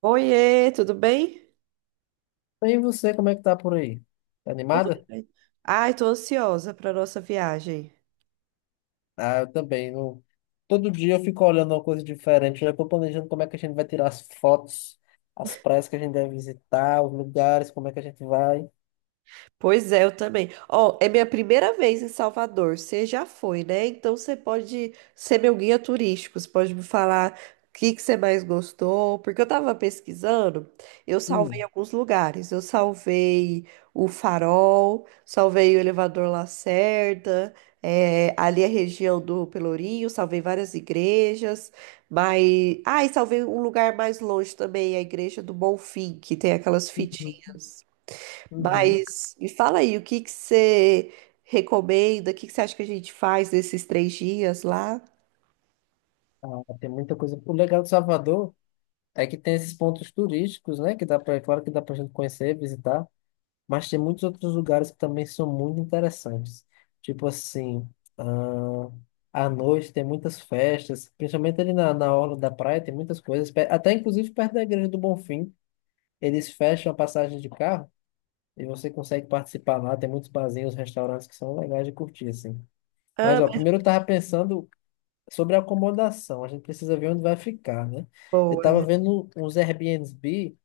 Oiê, tudo bem? Bem, você, como é que tá por aí? Tá Tudo animada? bem. Ai, tô ansiosa para nossa viagem. Ah, eu também. Todo dia eu fico olhando uma coisa diferente. Eu já tô planejando como é que a gente vai tirar as fotos, as praias que a gente deve visitar, os lugares, como é que a gente vai. Pois é, eu também. Ó, é minha primeira vez em Salvador. Você já foi, né? Então você pode ser meu guia turístico. Você pode me falar o que que você mais gostou. Porque eu tava pesquisando, eu salvei Hum, alguns lugares. Eu salvei o Farol, salvei o Elevador Lacerda, ali a região do Pelourinho, salvei várias igrejas. Mas. Ah, e salvei um lugar mais longe também, a Igreja do Bonfim, que tem aquelas uhum, fitinhas. uhum. Mas me fala aí, o que que você recomenda? O que que você acha que a gente faz nesses 3 dias lá? Ah, tem muita coisa. O legal de Salvador é que tem esses pontos turísticos, né? Que dá pra, é claro que dá pra gente conhecer, visitar. Mas tem muitos outros lugares que também são muito interessantes. Tipo assim, ah, à noite tem muitas festas, principalmente ali na orla da praia, tem muitas coisas. Até inclusive perto da Igreja do Bonfim, eles fecham a passagem de carro e você consegue participar lá. Tem muitos barzinhos, restaurantes que são legais de curtir, assim. Mas, Ah, ó, mas... primeiro eu tava pensando sobre a acomodação. A gente precisa ver onde vai ficar, né? Eu tava Boa. vendo uns Airbnb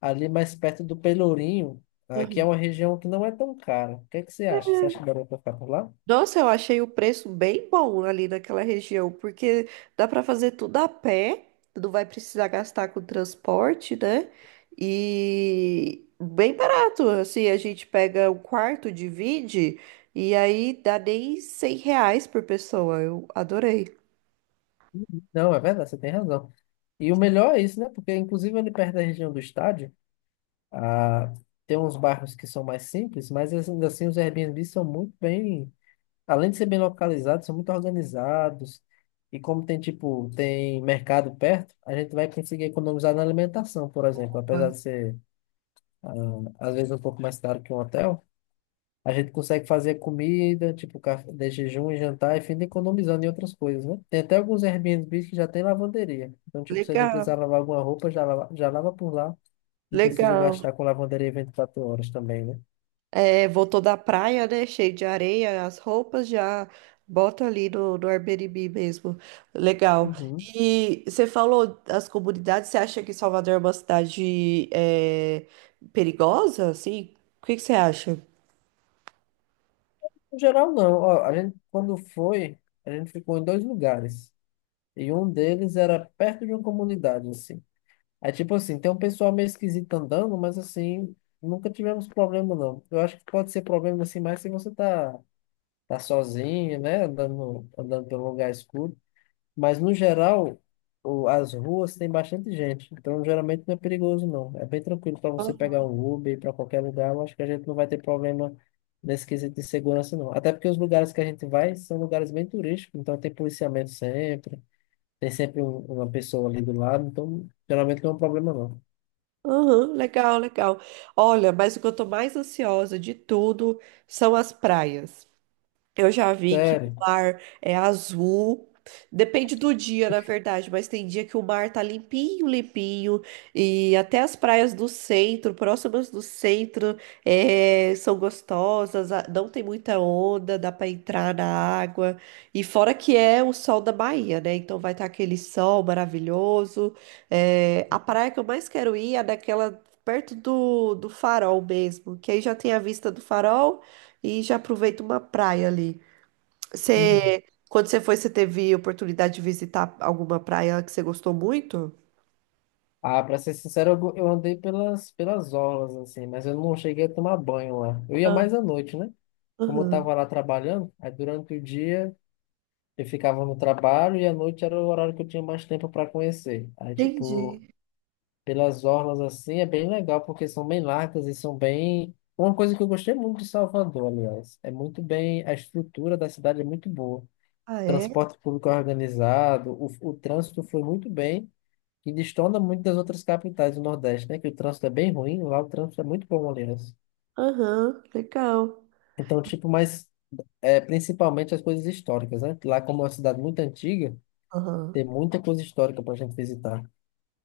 ali mais perto do Pelourinho, aqui é Uhum. uma região que não é tão cara. O que é que você acha? Você acha que daria para ficar por lá? Nossa, eu achei o preço bem bom ali naquela região, porque dá para fazer tudo a pé, não vai precisar gastar com transporte, né? E bem barato, assim, a gente pega um quarto, divide, e aí dá nem 100 reais por pessoa. Eu adorei. Não, é verdade, você tem razão. E o melhor é isso, né? Porque, inclusive, ali perto da região do estádio, ah, tem uns bairros que são mais simples, mas ainda assim os Airbnbs são muito bem, além de ser bem localizados, são muito organizados. E como tem, tipo, tem mercado perto, a gente vai conseguir economizar na alimentação, por exemplo, apesar de ser, ah, às vezes, um pouco mais caro que um hotel. A gente consegue fazer comida, tipo, café de jejum e jantar, e fim economizando em outras coisas, né? Tem até alguns Airbnbs que já tem lavanderia. Então, tipo, se a gente precisar Legal, lavar alguma roupa, já lava por lá. Não precisa legal. gastar com lavanderia 24 horas também, né? É, voltou da praia, né? Cheio de areia, as roupas já bota ali no Airbnb mesmo. Legal. Uhum. E você falou das comunidades, você acha que Salvador é uma cidade perigosa, assim? O que que você acha? No geral, não. Ó, a gente, quando foi, a gente ficou em dois lugares. E um deles era perto de uma comunidade, assim. Aí, tipo assim, tem um pessoal meio esquisito andando, mas assim, nunca tivemos problema, não. Eu acho que pode ser problema, assim, mais se você tá sozinho, né? Andando, andando pelo lugar escuro. Mas no geral, as ruas tem bastante gente. Então geralmente não é perigoso, não. É bem tranquilo para você Ah, pegar um Uber para qualquer lugar. Eu acho que a gente não vai ter problema nesse quesito de segurança, não. Até porque os lugares que a gente vai são lugares bem turísticos, então tem policiamento sempre. Tem sempre uma pessoa ali do lado, então geralmente não é um problema, não. aham, legal, legal. Olha, mas o que eu tô mais ansiosa de tudo são as praias. Eu já vi que o Sério. mar é azul. Depende do dia, na verdade, mas tem dia que o mar tá limpinho, limpinho, e até as praias do centro, próximas do centro, são gostosas, não tem muita onda, dá pra entrar na água. E fora que é o sol da Bahia, né? Então vai estar aquele sol maravilhoso. A praia que eu mais quero ir é daquela perto do farol mesmo, que aí já tem a vista do farol e já aproveita uma praia ali. Você, quando você foi, você teve oportunidade de visitar alguma praia que você gostou muito? Ah, pra ser sincero, eu andei pelas orlas, assim, mas eu não cheguei a tomar banho lá. Eu ia mais à noite, né? Como eu Aham, estava lá trabalhando, aí durante o dia eu ficava no trabalho e à noite era o horário que eu tinha mais tempo para conhecer. Aí, tipo, entendi. pelas orlas assim é bem legal, porque são bem largas e são bem. Uma coisa que eu gostei muito de Salvador, aliás, é muito bem, a estrutura da cidade é muito boa. Ah, é? Transporte público é organizado, o trânsito foi muito bem, e destona muito das outras capitais do Nordeste, né? Que o trânsito é bem ruim, lá o trânsito é muito bom, aliás. Aham, legal. Então, tipo, mas é, principalmente as coisas históricas, né? Lá, como é uma cidade muito antiga, Aham. tem muita coisa histórica para a gente visitar.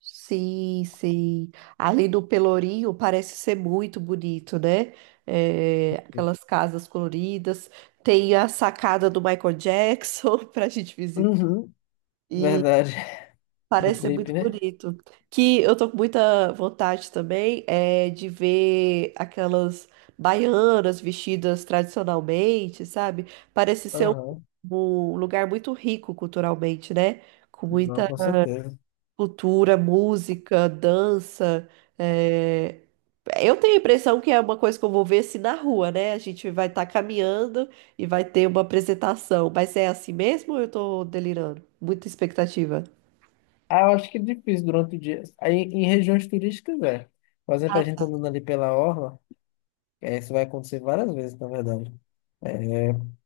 Sim, sim. Ali no Pelourinho parece ser muito bonito, né? É, aquelas casas coloridas. Tem a sacada do Michael Jackson para a gente visitar. Uhum. Verdade. Do Parece ser clipe, muito né? bonito. Que eu tô com muita vontade também é de ver aquelas baianas vestidas tradicionalmente, sabe? Parece ser um, Aham. um lugar muito rico culturalmente, né? Com Não, muita com certeza. cultura, música, dança. É. Eu tenho a impressão que é uma coisa que eu vou ver assim na rua, né? A gente vai estar caminhando e vai ter uma apresentação. Mas é assim mesmo ou eu tô delirando? Muita expectativa. Ah, eu acho que é difícil durante o dia. Aí, em regiões turísticas, é. Por exemplo, a gente Ah, andando ali pela orla, é, isso vai acontecer várias vezes, na verdade. O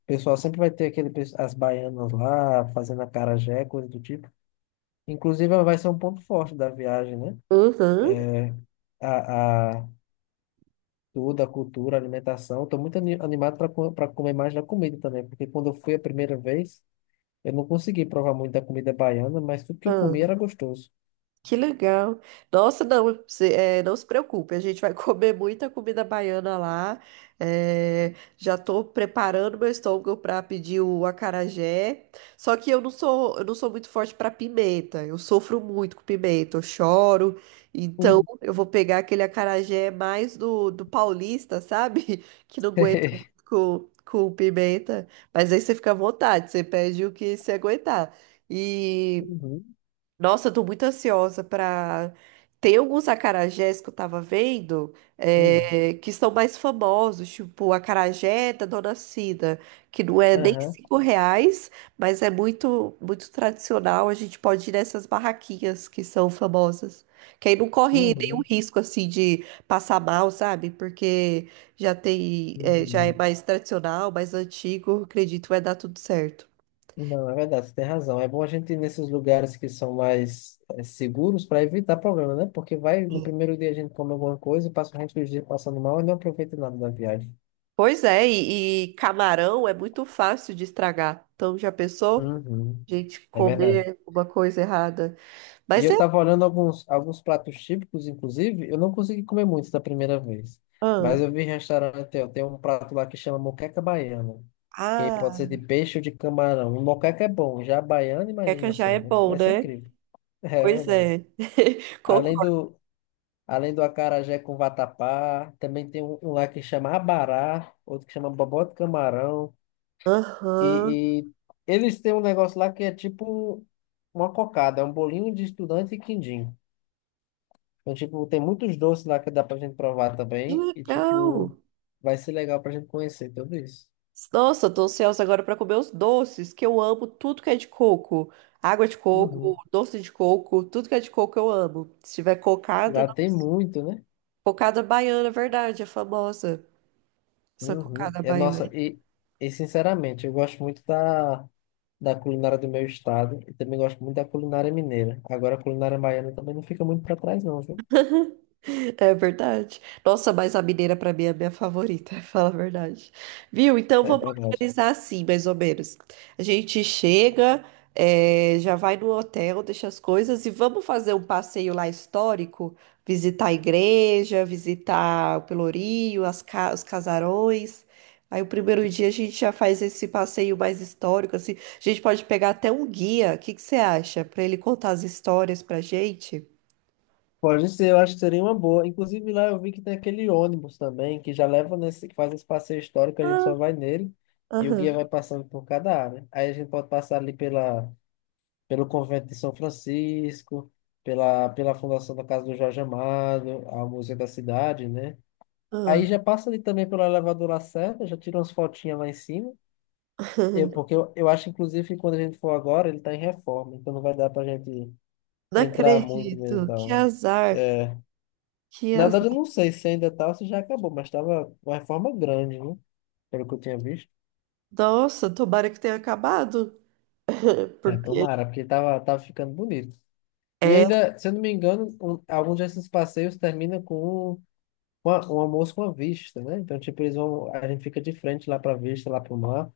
pessoal sempre vai ter aquele, as baianas lá, fazendo acarajé, coisa do tipo. Inclusive, vai ser um ponto forte da viagem, né? uhum. a Tudo, a cultura, a alimentação. Estou muito animado para comer mais da comida também, porque quando eu fui a primeira vez, eu não consegui provar muito da comida baiana, mas tudo que eu comi Ah, era gostoso. que legal. Nossa, não, é, não se preocupe, a gente vai comer muita comida baiana lá. É, já estou preparando meu estômago para pedir o acarajé. Só que eu não sou muito forte para pimenta. Eu sofro muito com pimenta, eu choro. Então Uhum. eu vou pegar aquele acarajé mais do paulista, sabe? Que não aguenta muito com pimenta. Mas aí você fica à vontade, você pede o que você aguentar. E Uhum. nossa, eu tô muito ansiosa pra. Tem alguns acarajés que eu tava vendo Uhum. Que são mais famosos, tipo o acarajé da Dona Cida, que não é nem Aham. 5 reais, mas é muito muito tradicional. A gente pode ir nessas barraquinhas que são famosas, que aí não corre nenhum Uhum. risco assim de passar mal, sabe? Porque já tem já é Uhum. mais tradicional, mais antigo, acredito vai dar tudo certo. Não, é verdade, você tem razão. É bom a gente ir nesses lugares que são mais seguros para evitar problema, né? Porque vai, no primeiro dia a gente come alguma coisa e passa o resto dos dias passando mal e não aproveita nada da viagem. Pois é, e camarão é muito fácil de estragar. Então, já pensou? A Uhum. gente É verdade. comer uma coisa errada. E Mas eu é. estava olhando alguns pratos típicos, inclusive, eu não consegui comer muitos da primeira vez. Ah, Mas eu vi em restaurante, ó, tem um prato lá que chama moqueca baiana. Que aí pode ah, ser de peixe ou de camarão. E moqueca é bom, já a baiana, queca imagina já é só, bom, vai ser né? incrível. É Pois verdade. é. Além Concordo. do, além do acarajé com vatapá, também tem um, um lá que chama abará, outro que chama bobó de camarão. Aham. E eles têm um negócio lá que é tipo uma cocada, é um bolinho de estudante e quindim. Então, tipo, tem muitos doces lá que dá pra gente provar Que também. E, legal. tipo, vai ser legal pra gente conhecer tudo isso. Nossa, eu tô ansiosa agora pra comer os doces, que eu amo tudo que é de coco. Água de coco, Uhum. doce de coco, tudo que é de coco eu amo. Se tiver E cocada, lá tem muito, né? cocada baiana, é verdade, é famosa. Essa Uhum. cocada E, baiana. nossa, e sinceramente, eu gosto muito da culinária do meu estado. E também gosto muito da culinária mineira. Agora, a culinária baiana também não fica muito para trás, não, viu? É verdade. Nossa, mas a mineira pra mim é a minha favorita, fala a verdade. Viu? Então É vamos verdade. organizar assim, mais ou menos. A gente chega, já vai no hotel, deixa as coisas e vamos fazer um passeio lá histórico, visitar a igreja, visitar o Pelourinho, os casarões. Aí o primeiro dia a gente já faz esse passeio mais histórico, assim. A gente pode pegar até um guia. O que que você acha? Pra ele contar as histórias pra gente. Pode ser, eu acho que seria uma boa. Inclusive lá eu vi que tem aquele ônibus também, que já leva nesse, que faz esse passeio histórico, a gente Ah, só vai nele e o guia aham. vai passando por cada área. Aí a gente pode passar ali pelo convento de São Francisco, pela fundação da Casa do Jorge Amado, a Museu da Cidade, né? Aí já passa ali também pelo elevador Lacerda, já tira umas fotinhas lá em cima. Eu acho, inclusive, que quando a gente for agora, ele está em reforma, então não vai dar pra gente Não entrar muito nele e acredito. Que tal. azar. Que Na azar. verdade, eu não sei se ainda tá ou se já acabou, mas tava uma reforma grande, né? Pelo que eu tinha visto. Nossa, tomara que tenha acabado. É, Porque tomara, porque tava ficando bonito. E é. ainda, se eu não me engano, alguns desses passeios terminam com um, um almoço com a vista, né? Então, tipo, eles vão, a gente fica de frente lá pra vista, lá pro mar,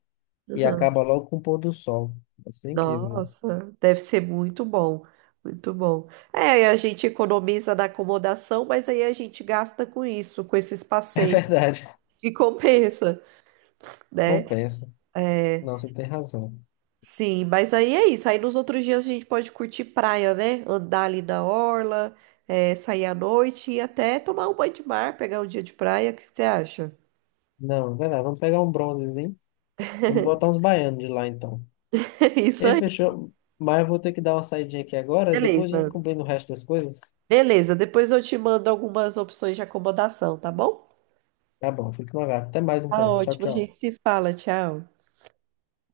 e Uhum. acaba logo com o pôr do sol. Vai ser incrível. Nossa, deve ser muito bom. Muito bom. É, aí a gente economiza na acomodação, mas aí a gente gasta com isso, com esses É passeios. verdade. E compensa, né? Compensa. É, Não, você tem razão. sim, mas aí é isso. Aí nos outros dias a gente pode curtir praia, né? Andar ali na orla, é, sair à noite e até tomar um banho de mar, pegar um dia de praia. O que você acha? Não, é verdade. Vamos pegar um bronzezinho. Vamos botar uns baianos de lá, então. Isso Ei, fechou. Mas eu vou ter que dar uma saidinha aqui agora. Depois a gente beleza, combina o resto das coisas. beleza. Depois eu te mando algumas opções de acomodação, tá bom? Tá bom, fica no lugar. Até mais Tá então. Tchau, ótimo, a tchau. gente se fala, tchau.